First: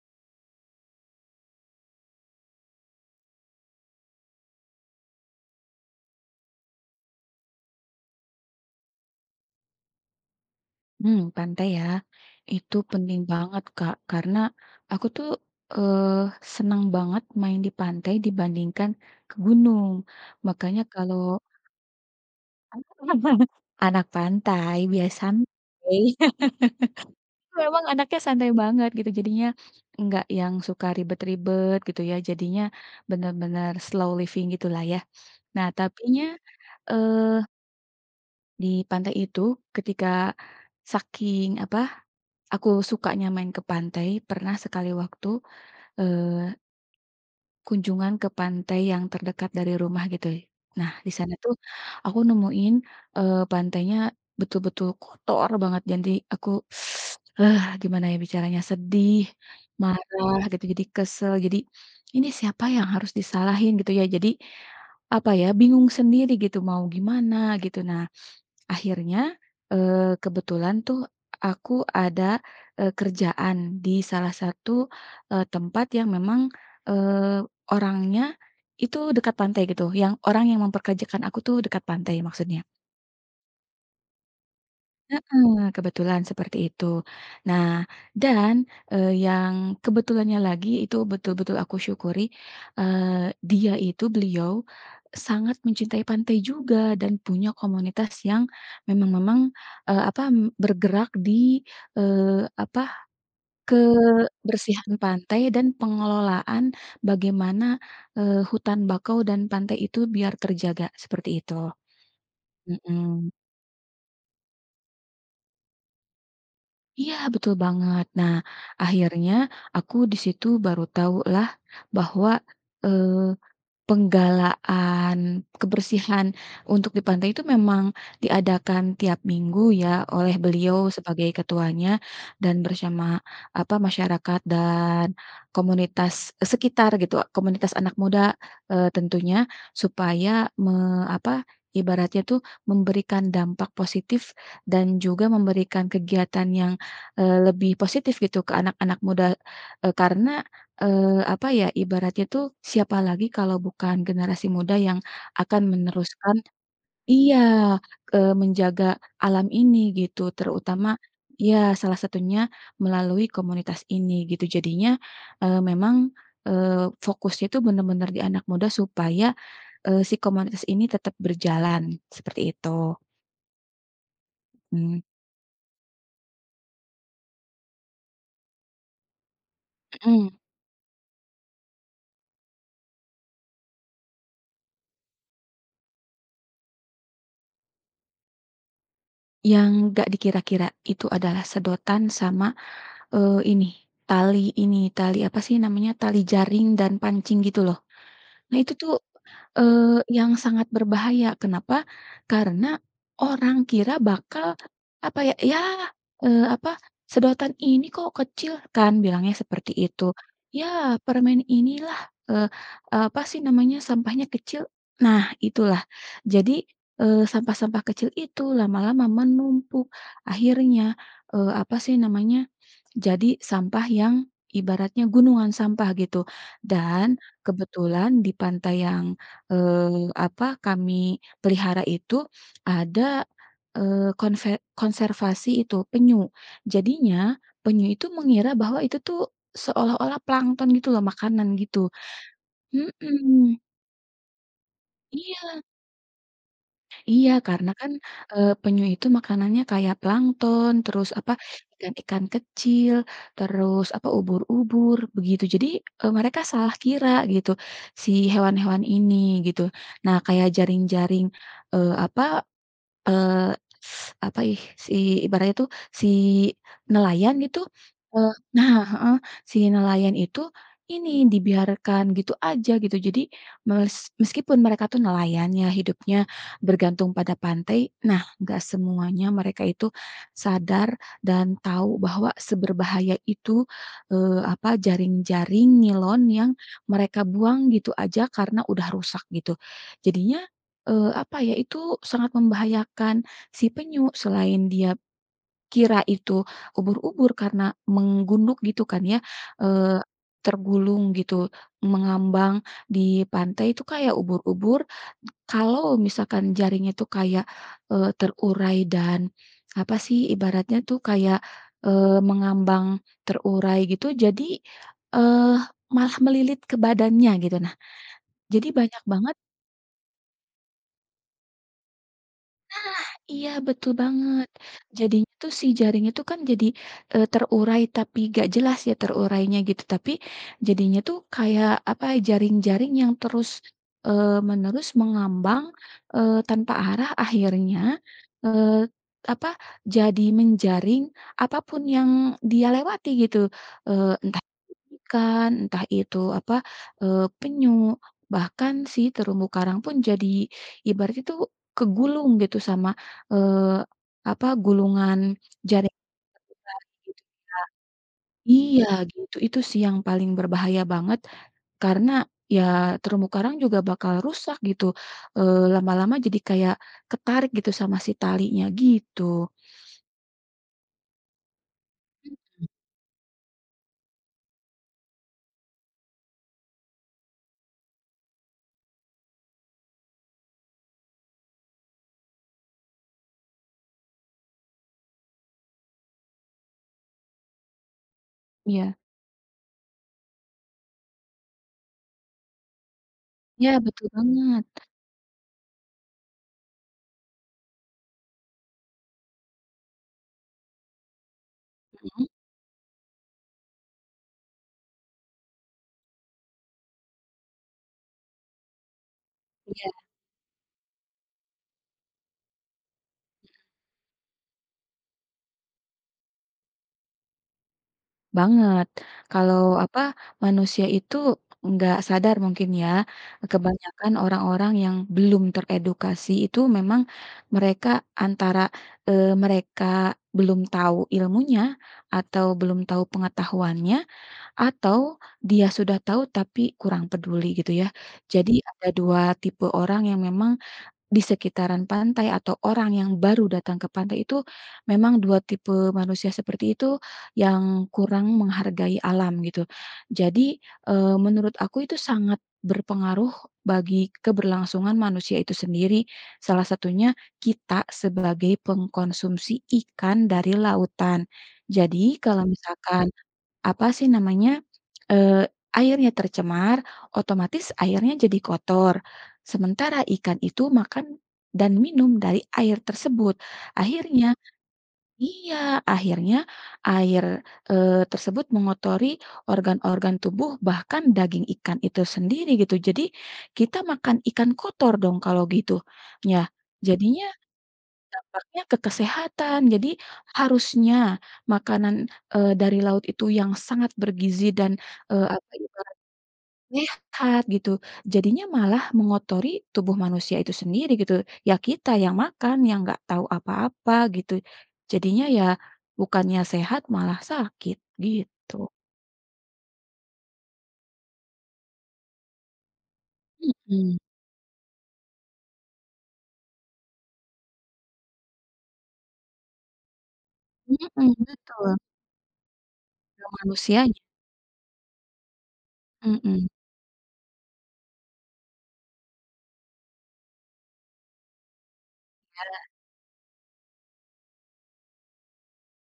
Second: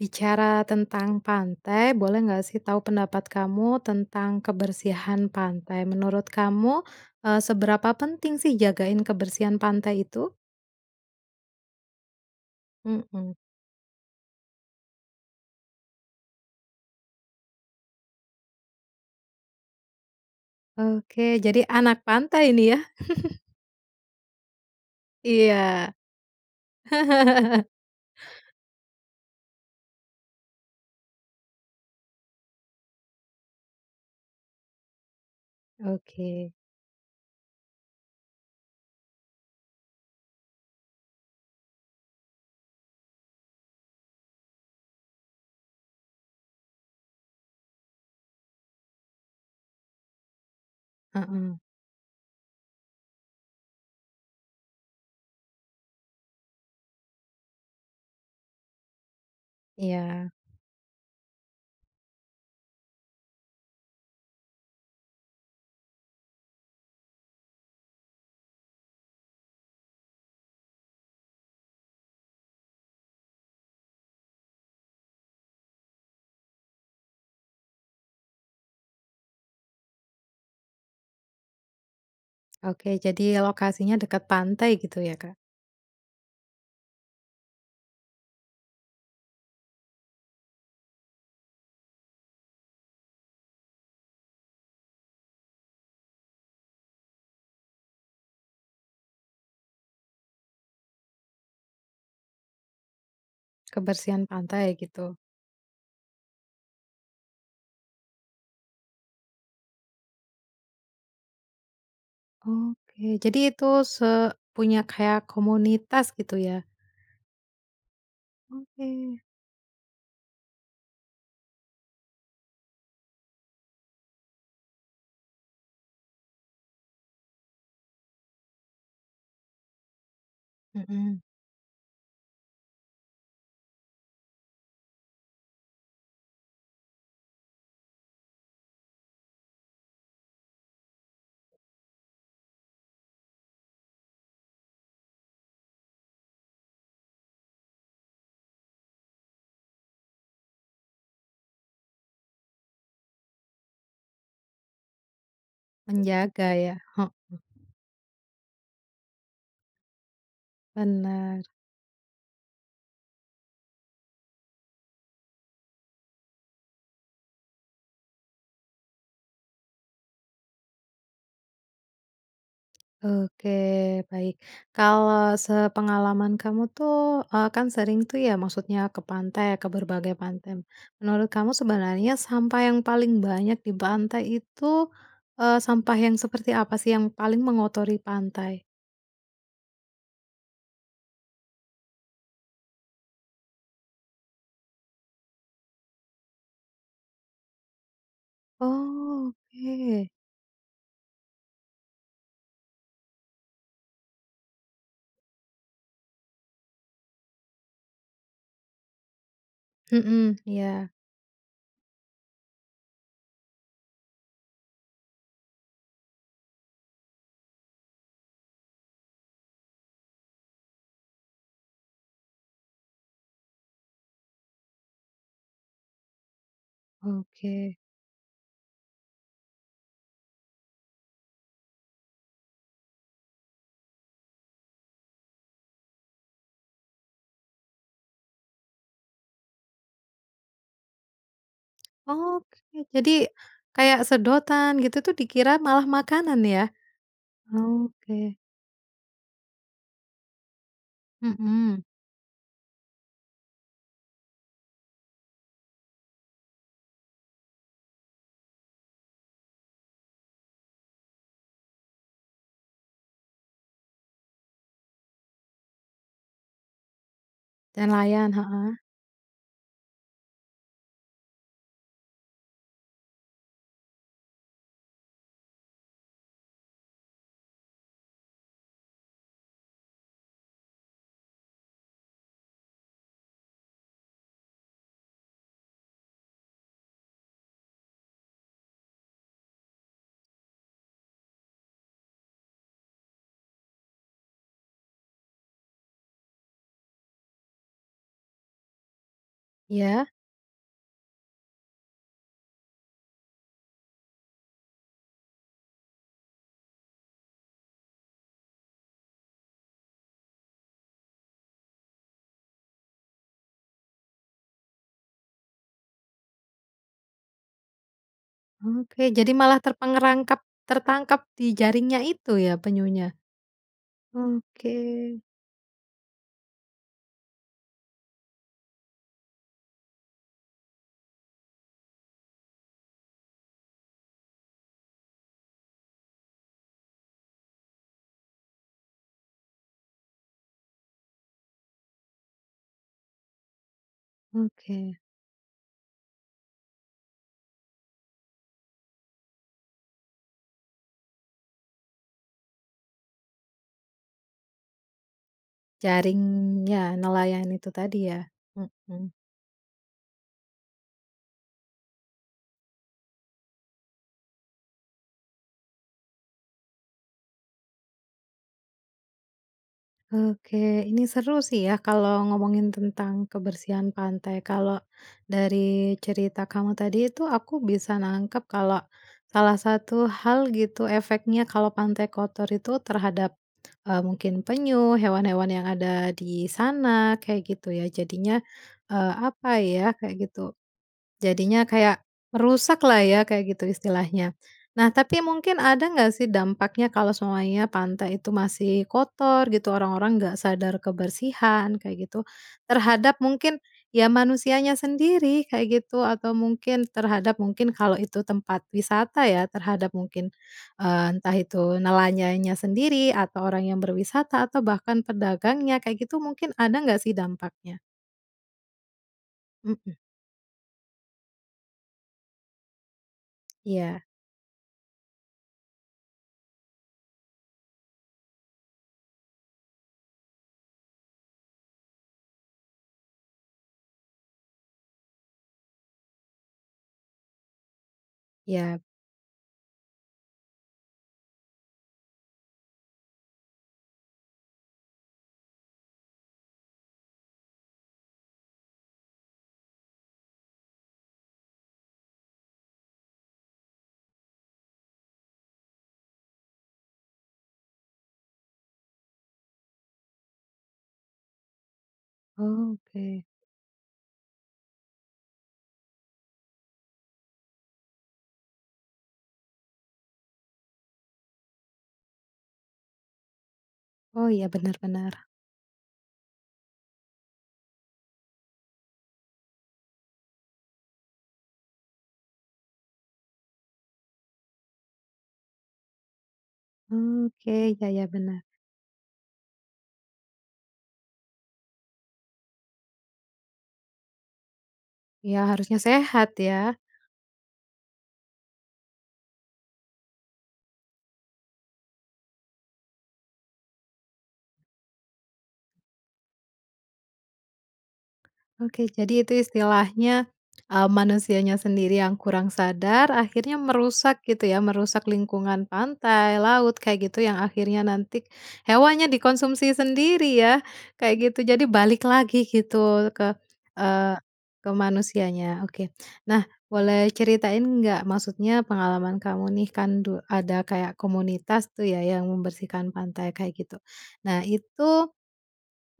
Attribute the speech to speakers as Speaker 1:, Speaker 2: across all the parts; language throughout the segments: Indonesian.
Speaker 1: Bicara tentang pantai boleh nggak sih tahu pendapat kamu tentang kebersihan pantai menurut kamu, eee, seberapa penting sih jagain kebersihan pantai itu?
Speaker 2: Mmm, pantai ya, itu penting
Speaker 1: Mhm.
Speaker 2: banget Kak karena aku tuh, eee, senang banget main di pantai dibandingkan ke gunung. Makanya kalau
Speaker 1: Oke, jadi anak pantai ini ya.
Speaker 2: Anak pantai biar
Speaker 1: Iya.
Speaker 2: santai. Memang anaknya santai banget gitu jadinya, enggak yang suka ribet-ribet gitu ya jadinya, bener-bener slow living gitu lah ya. Nah, tapinya,
Speaker 1: Oke.
Speaker 2: eee di pantai itu ketika, saking apa? Aku sukanya main ke pantai pernah sekali waktu, eee kunjungan ke pantai yang terdekat dari rumah gitu. Nah, di sana
Speaker 1: Heeh.
Speaker 2: tuh, aku nemuin, eee, pantainya betul-betul kotor banget jadi aku, eee, gimana ya bicaranya sedih,
Speaker 1: Iya.
Speaker 2: marah gitu jadi kesal, jadi, ini siapa yang harus disalahin gitu ya jadi, apa ya bingung sendiri gitu mau gimana gitu. Nah, akhirnya, eee, kebetulan tuh aku ada, eee, kerjaan di salah satu, eee, tempat yang memang, eee, orangnya, itu dekat pantai gitu yang orang yang mempekerjakan aku itu dekat pantai maksudnya.
Speaker 1: Oke, jadi lokasinya dekat pantai gitu ya Kak.
Speaker 2: Heeh, kebetulan seperti itu. Nah, dan, eee, yang kebetulannya lagi itu betul-betul aku syukuri, eee, dia itu beliau, sangat mencintai pantai juga dan punya komunitas yang, memang-memang, eee, apa bergerak di, eee, apa,
Speaker 1: Kebersihan pantai
Speaker 2: kebersihan
Speaker 1: gitu.
Speaker 2: pantai dan pengelolaan bagaimana, eee, hutan bakau dan pantai itu biar terjaga seperti itu.
Speaker 1: Oke,
Speaker 2: Mhm.
Speaker 1: jadi itu se punya kayak komunitas gitu ya.
Speaker 2: Iya, betul banget. Nah,
Speaker 1: Oke.
Speaker 2: akhirnya aku di situ baru tahu lah bahwa, eee, penggalaan kebersihan untuk di pantai itu memang diadakan tiap minggu ya oleh beliau
Speaker 1: Mhm.
Speaker 2: sebagai ketuanya dan bersama apa masyarakat dan komunitas, eee, sekitar gitu komunitas anak muda, eee, tentunya, supaya me apa ibaratnya tuh memberikan dampak positif, dan juga memberikan kegiatan yang, eee, lebih positif gitu ke anak-anak muda e karena, eee, apa ya? Ibaratnya itu siapa lagi kalau bukan generasi muda yang akan meneruskan
Speaker 1: Menjaga ya,
Speaker 2: iya,
Speaker 1: heeh.
Speaker 2: eee, menjaga alam ini gitu terutama
Speaker 1: Benar.
Speaker 2: iya, salah satunya melalui komunitas ini gitu. Jadinya, eee, memang, eee, fokusnya itu bener-bener di anak muda supaya, eee, si komunitas ini tetap berjalan seperti itu.
Speaker 1: Oke, baik,
Speaker 2: Mmm.
Speaker 1: kalau sepengalaman kamu tuh, eee, kan sering tuh ya maksudnya ke pantai ke berbagai
Speaker 2: Mhm.
Speaker 1: pantai, menurut kamu sebenernya sampah yang paling banyak di pantai itu, eee, sampah yang seperti apa sih yang paling mengotori pantai?
Speaker 2: Yang enggak dikira-kira itu adalah sedotan sama, eee, ini, tali ini, tali apa sih namanya, tali jaring dan pancing gitu loh. Nah itu tuh, eee,
Speaker 1: Oke.
Speaker 2: yang sangat berbahaya, kenapa? Karena orang kira bakal apa ya, ya, eee, apa, "Sedotan ini kok kecil?" Kan bilangnya seperti itu.
Speaker 1: Mhm, iya.
Speaker 2: "Yah, permen inilah" eee eee, apa sih namanya, sampahnya kecil, nah itulah. Jadi, eee, sampah-sampah kecil itu lama-lama menumpuk akhirnya, eee, apa sih namanya, jadi sampah yang ibaratnya gunungan sampah gitu. Dan,
Speaker 1: Oke.
Speaker 2: kebetulan di pantai yang, eee, apa, kami pelihara itu ada, eee, konve konservasi itu, penyu. Jadinya penyu itu mengira bahwa itu tuh seolah-olah plankton gitu loh, makanan gitu,
Speaker 1: Oke, jadi,
Speaker 2: mhm.
Speaker 1: kayak sedotan gitu itu dikira
Speaker 2: Iya.
Speaker 1: malah makanan ya?
Speaker 2: Iya karena kan,
Speaker 1: Oke.
Speaker 2: eee, penyu itu makanannya kayak plankton, terus apa,
Speaker 1: Mhm.
Speaker 2: ikan-ikan kecil, terus apa, ubur-ubur, begitu jadi, eee, mereka salah kira gitu, si hewan-hewan ini, gitu. Nah kayak jaring-jaring, eee, apa, eee, apa ih, si ibaratnya tuh, si nelayan itu,
Speaker 1: Nelayan,
Speaker 2: eee nah,
Speaker 1: heeh.
Speaker 2: heeh, si nelayan itu ini, dibiarkan gitu aja, gitu. Jadi mes meskipun mereka tuh nelayan ya, hidupnya bergantung pada pantai, nah nggak semuanya mereka itu sadar dan tahu bahwa seberbahaya itu, eee, apa, jaring-jaring nilon yang mereka buang gitu aja karena udah rusak, gitu. Jadinya, eee, apa ya, itu sangat membahayakan si penyu, selain dia kira itu ubur-ubur karena menggunduk gitu kan ya, eee,
Speaker 1: Iya.
Speaker 2: tergulung gitu, mengambang di pantai itu kayak ubur-ubur, kalau misalkan jaringnya itu kayak, eee, terurai dan, apa sih, ibaratnya tuh kayak, eee, mengambang terurai gitu, jadi, eee, malah melilit ke badannya gitu, nah jadi banyak
Speaker 1: Oke, jadi
Speaker 2: banget
Speaker 1: malah terperangkap tertangkap di jaringnya itu ya,
Speaker 2: Nah
Speaker 1: penyunya?
Speaker 2: iya, betul banget,
Speaker 1: Oke.
Speaker 2: jadinya tuh si jaring itu kan jadi, eee, terurai tapi enggak jelas ya terurainya gitu, tapi jadinya tuh kayak, apa, jaring-jaring yang terus, eee, menerus mengambang, eee, tanpa arah akhirnya, eee, apa, jadi menjaring apa pun yang dia lewati gitu. Eee, entah itu
Speaker 1: Oke.
Speaker 2: ikan entah itu, apa, eee, penyu bahkan si terumbu karang pun jadi ibaratnya itu kegulung gitu sama, eee, apa gulungan jaring ketika itu ha
Speaker 1: Jaringnya nelayan tu tadi ya,
Speaker 2: iya
Speaker 1: mhm.
Speaker 2: gitu itu sih yang paling berbahaya banget, karena ya terumbu karang juga bakal rusak gitu, eee, lama-lama jadi kayak ketarik gitu sama si talinya, gitu.
Speaker 1: Oke, ini seru sih ya kalau
Speaker 2: Mhm.
Speaker 1: ngomongin tentang kebersihan pantai. Kalau dari cerita kamu tadi itu aku bisa nangkep kalau, salah satu hal gitu efeknya kalau pantai kotor itu terhadap, eee, mungkin penyu, hewan-hewan yang ada di sana, kayak gitu ya. Jadinya,
Speaker 2: Iya.
Speaker 1: eee, apa ya, kayak gitu. Jadinya kayak merusak lah ya, kayak gitu
Speaker 2: Iya betul
Speaker 1: istilahnya.
Speaker 2: banget.
Speaker 1: Nah tapi mungkin ada nggak sih dampaknya kalau semuanya pantai itu masih kotor gitu, orang-orang nggak sadar kebersihan kayak gitu,
Speaker 2: Mhm.
Speaker 1: terhadap mungkin, ya manusianya sendiri kayak gitu, atau mungkin terhadap mungkin kalau itu tempat wisata ya, terhadap
Speaker 2: Iya.
Speaker 1: mungkin, eee, entah itu nelayannya sendiri, atau orang yang berwisata atau bahkan pedagangnya kayak gitu mungkin ada nggak sih dampaknya?
Speaker 2: Banget, kalau
Speaker 1: Mhm.
Speaker 2: apa manusia itu enggak sadar mungkin ya,
Speaker 1: Iya.
Speaker 2: kebanyakan orang-orang yang belum teredukasi itu memang, mereka antara, eee, mereka belum tahu ilmunya, atau belum tahu pengetahuannya, atau dia sudah tahu tapi kurang peduli gitu ya. Jadi
Speaker 1: Iya.
Speaker 2: ada 2 tipe orang yang memang, di sekitaran pantai atau orang yang baru datang ke pantai itu, memang 2 tipe manusia seperti itu, yang kurang menghargai alam gitu. Jadi, eee, menurut aku itu sangat berpengaruh bagi keberlangsungan manusia itu sendiri, salah satunya kita sebagai pengkonsumsi ikan dari lautan. Jadi kalau misalkan,
Speaker 1: Oke.
Speaker 2: apa sih namanya, eee, airnya tercemar, otomatis airnya jadi kotor, sementara ikan itu makan, dan minum dari air tersebut.
Speaker 1: Oh,
Speaker 2: Akhirnya
Speaker 1: iya, bener bener.
Speaker 2: iya, akhirnya air, eee, tersebut mengotori organ-organ tubuh bahkan daging ikan itu sendiri gitu. Jadi, kita makan ikan kotor dong kalau gitu, ya. Jadinya,
Speaker 1: Oke, iya iya, benar.
Speaker 2: dampaknya ke kesehatan jadi harusnya makanan, eee, dari laut itu yang sangat bergizi dan, eee, apa,
Speaker 1: Ya,
Speaker 2: jadi
Speaker 1: harusnya
Speaker 2: makanan
Speaker 1: sehat ya.
Speaker 2: sehat gitu jadinya malah mengotori tubuh manusia itu sendiri gitu, ya, kita yang makan yang nggak tahu apa-apa gitu. Jadinya ya, bukannya sehat malah sakit gitu.
Speaker 1: Oke, jadi itu istilahnya, mmm, manusianya sendiri yang kurang sadar akhirnya
Speaker 2: Mhm.
Speaker 1: merusak gitu ya merusak lingkungan pantai, laut, kayak gitu yang akhirnya nanti, hewannya dikonsumsi sendiri ya,
Speaker 2: Mhm,
Speaker 1: kayak gitu jadi
Speaker 2: betul.
Speaker 1: balik lagi gitu
Speaker 2: Ke
Speaker 1: ke
Speaker 2: manusianya.
Speaker 1: eee, ke manusianya, oke. Nah,
Speaker 2: Mhm.
Speaker 1: boleh ceritain enggak maksudnya pengalaman kamu nih kan du ada kayak komunitas itu ya yang
Speaker 2: Ada.
Speaker 1: membersihkan pantai kayak gitu, nah itu,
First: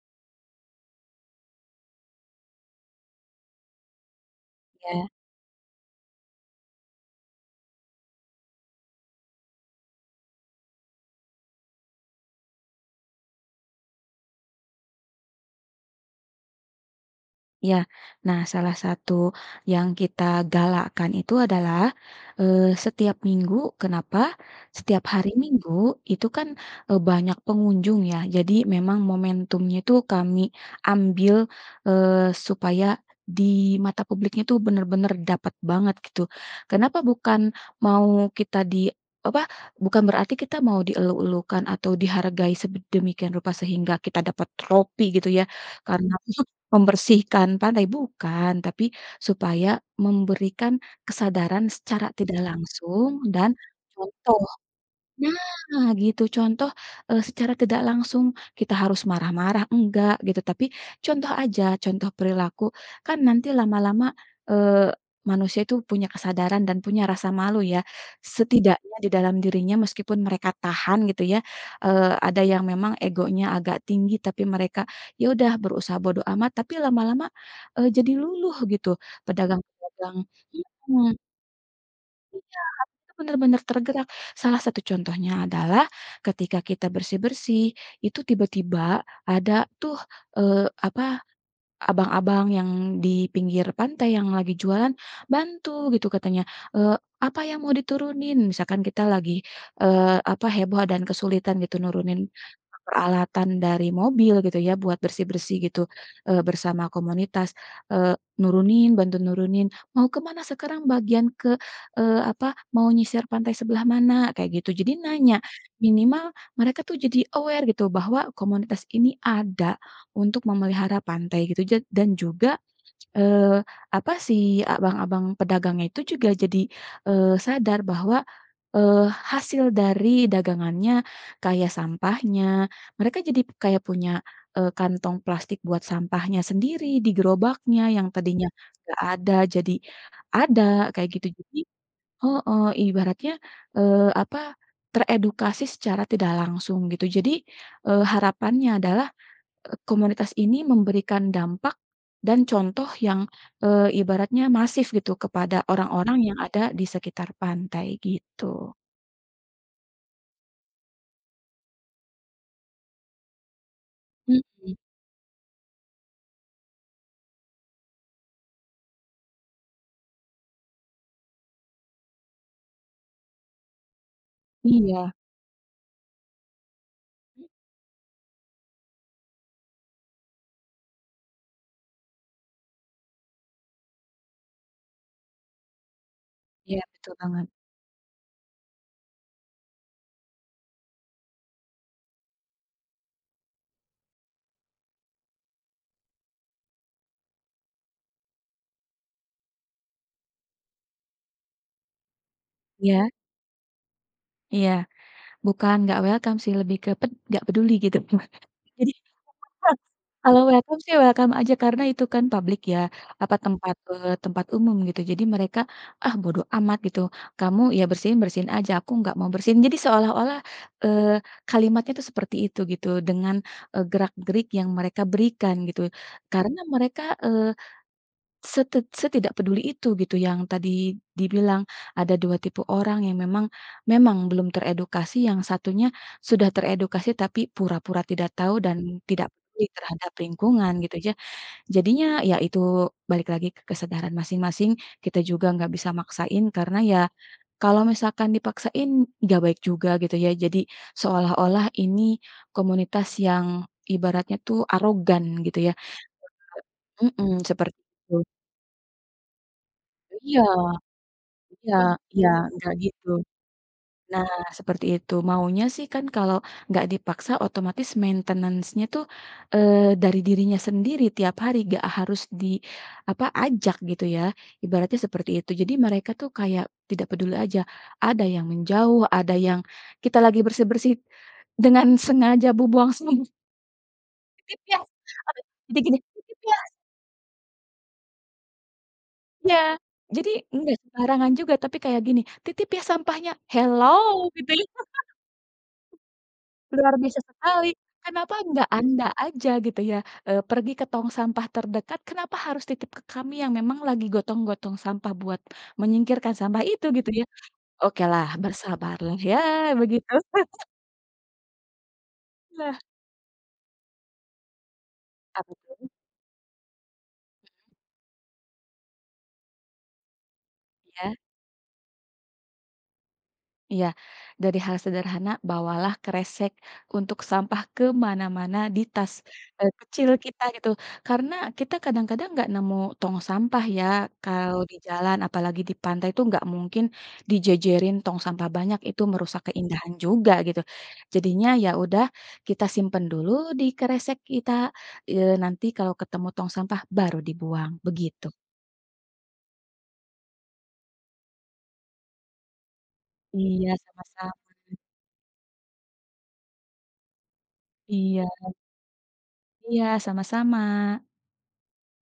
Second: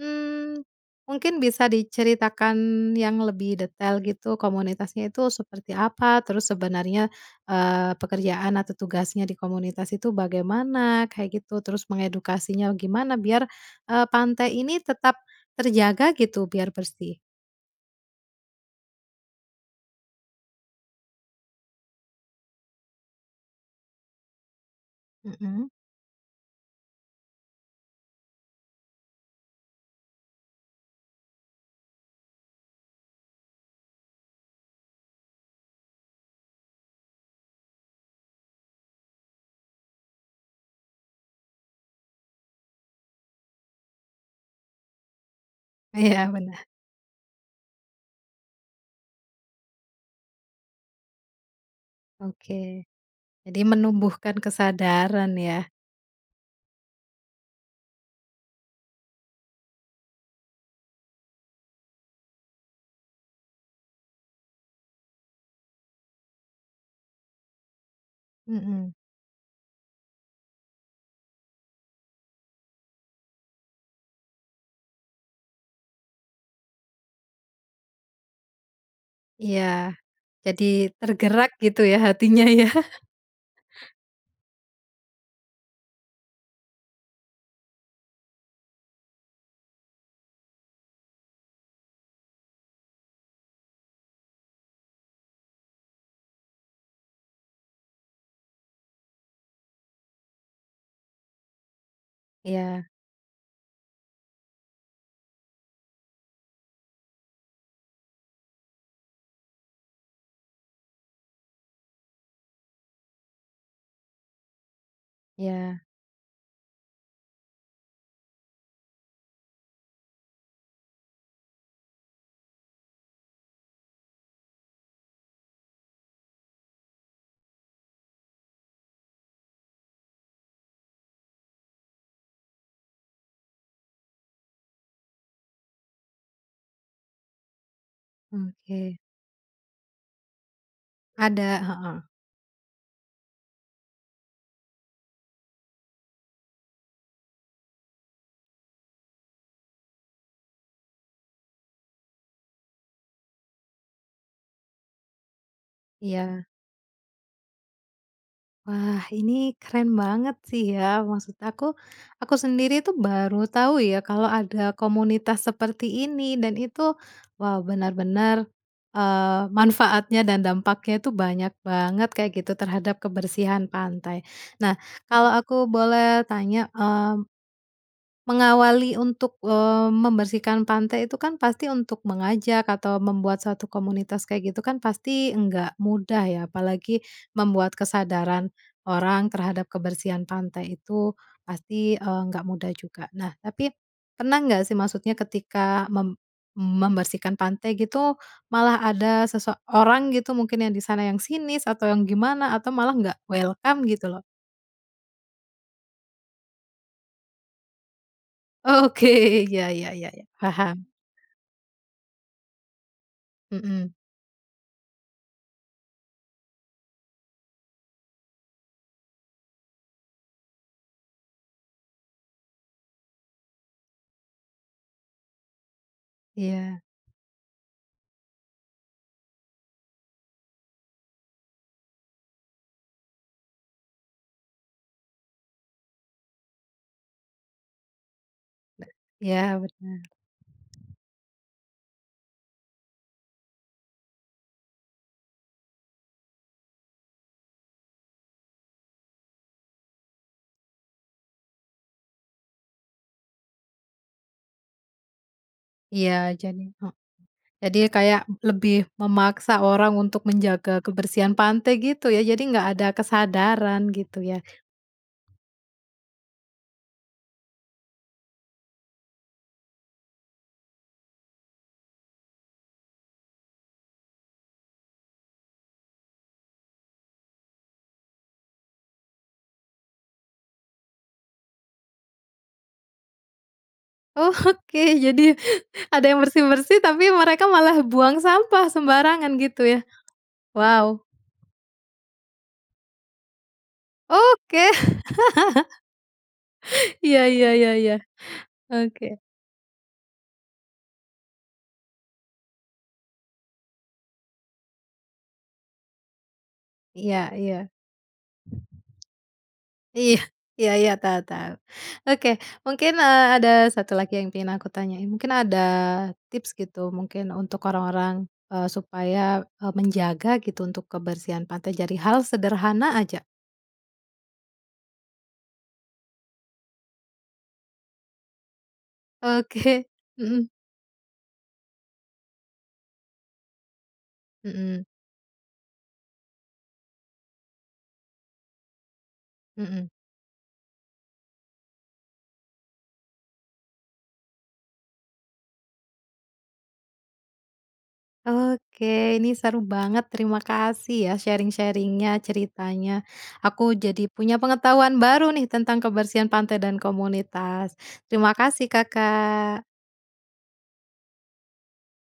Speaker 1: mmm, mungkin bisa diceritakan yang lebih detail gitu
Speaker 2: Ya.
Speaker 1: komunitasnya itu seperti apa? Terus sebenarnya, eee, pekerjaan atau tugasnya di komunitas itu bagaimana kayak gitu terus mengedukasinya gimana biar, eee, pantai ini tetap, terjaga gitu biar bersih?
Speaker 2: Ya, nah, salah satu yang kita galakan itu adalah, eee, setiap minggu kenapa? Setiap hari
Speaker 1: Mhm.
Speaker 2: Minggu itu kan, eee, banyak pengunjung ya jadi memang momentumnya itu kami ambil, eee, supaya, di mata publiknya itu benar-benar dapat banget gitu. Kenapa bukan mau kita di apa bukan berarti kita mau dieluk-elukan atau dihargai sedemikian rupa sehingga kita dapat tropi gitu ya, karena
Speaker 1: Iya, bener.
Speaker 2: membersihkan pantai, bukan, tapi supaya memberikan kesadaran secara tidak
Speaker 1: Oke,
Speaker 2: langsung dan,
Speaker 1: jadi menumbuhkan
Speaker 2: contoh
Speaker 1: kesadaran ya.
Speaker 2: nah, gitu, contoh, eee, secara tidak langsung kita harus marah-marah enggak gitu tapi contoh aja contoh perilaku kan nanti lama-lama, eee, manusia itu punya kesadaran dan punya rasa malu ya,
Speaker 1: Mhm.
Speaker 2: setidaknya di dalam dirinya meskipun mereka tahan gitu ya, eee, ada yang memang egonya agak tinggi tapi mereka ya udah berusaha bodo amat tapi lama-lama, eee, jadi luluh gitu
Speaker 1: Iya,
Speaker 2: pedagang-pedagang
Speaker 1: jadi
Speaker 2: mhm.
Speaker 1: tergerak gitu ya hatinya
Speaker 2: Iya,
Speaker 1: ya.
Speaker 2: benar-benar tergerak salah satu contohnya adalah, ketika kita bersih-bersih itu tiba-tiba ada tuh, eee, apa, abang-abang yang di pinggir pantai yang lagi jualan, bantu gitu katanya, eee, "Apa yang mau diturunin?" Misalkan kita lagi, eee, apa heboh dan kesulitan gitu nurunin
Speaker 1: Iya.
Speaker 2: peralatan dari mobil gitu ya buat bersih-bersih gitu, eee, bersama komunitas, eee, nurunin bantu nurunin, "Mau ke mana sekarang bagian ke, eee apa, mau nyisir pantai sebelah mana?" Kayak gitu jadi nanya,
Speaker 1: Iya.
Speaker 2: minimal mereka tuh jadi aware gitu bahwa komunitas ini ada, untuk memelihara pantai gitu ja dan juga, eee, apa si abang-abang pedagangnya itu juga jadi, eee, sadar bahwa, eee, hasil dari dagangannya, kayak sampahnya, mereka jadi kayak punya, eee, kantong plastik buat sampahnya sendiri di gerobaknya yang tadinya
Speaker 1: Oke.
Speaker 2: enggak ada jadi ada kayak gitu.
Speaker 1: Ada,
Speaker 2: Jadi
Speaker 1: heeh.
Speaker 2: heeh, ibaratnya, eee, apa, teredukasi secara tidak langsung gitu. Jadi, eee, harapannya adalah, komunitas ini memberikan dampak, dan contoh yang, eee, ibaratnya masif gitu kepada orang-orang yang
Speaker 1: Iya.
Speaker 2: ada di sekitar pantai gitu.
Speaker 1: Wah, ini keren banget sih ya maksud aku, aku sendiri itu baru tahu ya kalau ada
Speaker 2: Mhm.
Speaker 1: komunitas seperti ini dan itu wow bener-bener, eee, manfaatnya dan dampaknya itu banyak banget kayak gitu terhadap kebersihan pantai. Nah,
Speaker 2: Iya.
Speaker 1: kalau aku boleh tanya, mmm, mengawali untuk, eee, membersihkan pantai itu kan pasti untuk mengajak atau membuat suatu komunitas kayak gitu kan pasti nggak mudah ya
Speaker 2: Iya,
Speaker 1: apalagi,
Speaker 2: betul banget.
Speaker 1: membuat kesadaran, orang terhadap kebersihan pantai itu, pasti, eee, nggak mudah juga. Nah, tapi pernah nggak sih maksudnya ketika mem membersihkan pantai gitu, malah ada seseorang gitu mungkin yang di sana yang sinis atau yang gimana atau malah
Speaker 2: Iya.
Speaker 1: nggak welcome gitu loh.
Speaker 2: Iya, bukan nggak welcome sih, lebih ke ped enggak peduli gitu. Jadi,
Speaker 1: Oke. Ya ya ya ya,
Speaker 2: kalau welcome
Speaker 1: paham.
Speaker 2: sih welcome aja, karena itu kan public ya, apa tempat,
Speaker 1: Hmm.
Speaker 2: eee, tempat umum gitu. Jadi mereka, ah, bodo amat gitu, kamu, ya bersihin, bersihin aja, aku enggak mau bersihin. Jadi seolah-olah, eee, kalimatnya itu seperti itu gitu, dengan, e gerak-gerik yang mereka berikan gitu. Karena
Speaker 1: Iya.
Speaker 2: mereka, eee, setid setidak peduli itu, gitu, yang tadi, dibilang, ada 2 tipe orang yang memang memang belum teredukasi, yang satunya, sudah teredukasi tapi pura-pura tidak tahu, dan, tidak
Speaker 1: Iya,
Speaker 2: peduli
Speaker 1: benar.
Speaker 2: terhadap lingkungan, gitu ya. Jadinya, ya itu, balik lagi ke kesadaran masing-masing, kita juga enggak bisa maksain, karena ya, kalau misalkan dipaksain, enggak baik juga, gitu ya. Jadi, seolah-olah ini, komunitas yang, ibaratnya tuh arogan, gitu ya.
Speaker 1: Iya, jadi, hek
Speaker 2: Eee hmm, seperti
Speaker 1: jadi kayak,
Speaker 2: itu.
Speaker 1: lebih, memaksa orang untuk
Speaker 2: Iya,
Speaker 1: menjaga kebersihan pantai,
Speaker 2: iya
Speaker 1: gitu ya.
Speaker 2: iya,
Speaker 1: Jadi nggak
Speaker 2: nggak
Speaker 1: ada
Speaker 2: gitu.
Speaker 1: kesadaran gitu
Speaker 2: Nah,
Speaker 1: ya?
Speaker 2: seperti itu, maunya sih kan kalau, nggak dipaksa, otomatis maintenance-nya tuh, eee, dari dirinya sendiri tiap hari, nggak harus di, apa, ajak gitu ya, ibaratnya seperti itu. Jadi mereka tuh kayak, tidak peduli aja. Ada yang menjauh, ada yang kita lagi bersih-bersih, dengan sengaja bu buang sam
Speaker 1: Oh,
Speaker 2: Titip
Speaker 1: oke,
Speaker 2: ya,
Speaker 1: jadi
Speaker 2: abe jadi gini,
Speaker 1: ada yang
Speaker 2: titip ya.
Speaker 1: bersih-bersih, tapi mereka malah buang sampah sembarangan
Speaker 2: Iya,
Speaker 1: gitu ya,
Speaker 2: jadi enggak
Speaker 1: wow.
Speaker 2: sembarangan juga. Tapi kayak gini, titip ya sampahnya, hello? Gitu.
Speaker 1: Oke.
Speaker 2: Luar
Speaker 1: Iya
Speaker 2: biasa
Speaker 1: iya
Speaker 2: sekali,
Speaker 1: iya iya,
Speaker 2: kenapa enggak anda
Speaker 1: oke.
Speaker 2: aja gitu ya, eee, pergi ke tong sampah terdekat. Kenapa harus titip ke kami yang memang lagi gotong-gotong sampah buat menyingkirkan sampah itu, gitu
Speaker 1: Iya
Speaker 2: ya.
Speaker 1: iya.
Speaker 2: Oke lah bersabarlah, ya, begitu.
Speaker 1: Iya iya iya, tau tau. Oke,
Speaker 2: Lah.
Speaker 1: mungkin, eee, ada 1 lagi yang pengen aku tanyain. Mungkin ada
Speaker 2: Apapun.
Speaker 1: tips gitu mungkin, untuk orang-orang, eee, supaya, e menjaga gitu untuk
Speaker 2: Iya.
Speaker 1: kebersihan pantai jadi hal sederhana aja.
Speaker 2: Iya, dari hal sederhana, bawalah kresek untuk sampah ke mana-mana di tas, eee,
Speaker 1: Oke,
Speaker 2: kecil kita
Speaker 1: mhm.
Speaker 2: gitu. Karena kita kadang-kadang nggak nemu tong sampah ya kalau di
Speaker 1: Mhm.
Speaker 2: jalan, apalagi di pantai itu nggak mungkin dijejerin tong sampah banyak, itu merusak
Speaker 1: Mhm.
Speaker 2: keindahan juga gitu. Jadinya, ya udah kita simpan dulu di kresek kita, eee, nanti kalau ketemu tong sampah, baru dibuang, begitu.
Speaker 1: Oke, ini seru banget, terima kasih ya sharing-sharing-nya ceritanya.
Speaker 2: Iya,
Speaker 1: Aku jadi
Speaker 2: sama-sama.
Speaker 1: punya pengetahuan baru nih tentang kebersihan pantai dan komunitas.
Speaker 2: Iya.
Speaker 1: Terima kasih Kakak.
Speaker 2: Iya, sama-sama.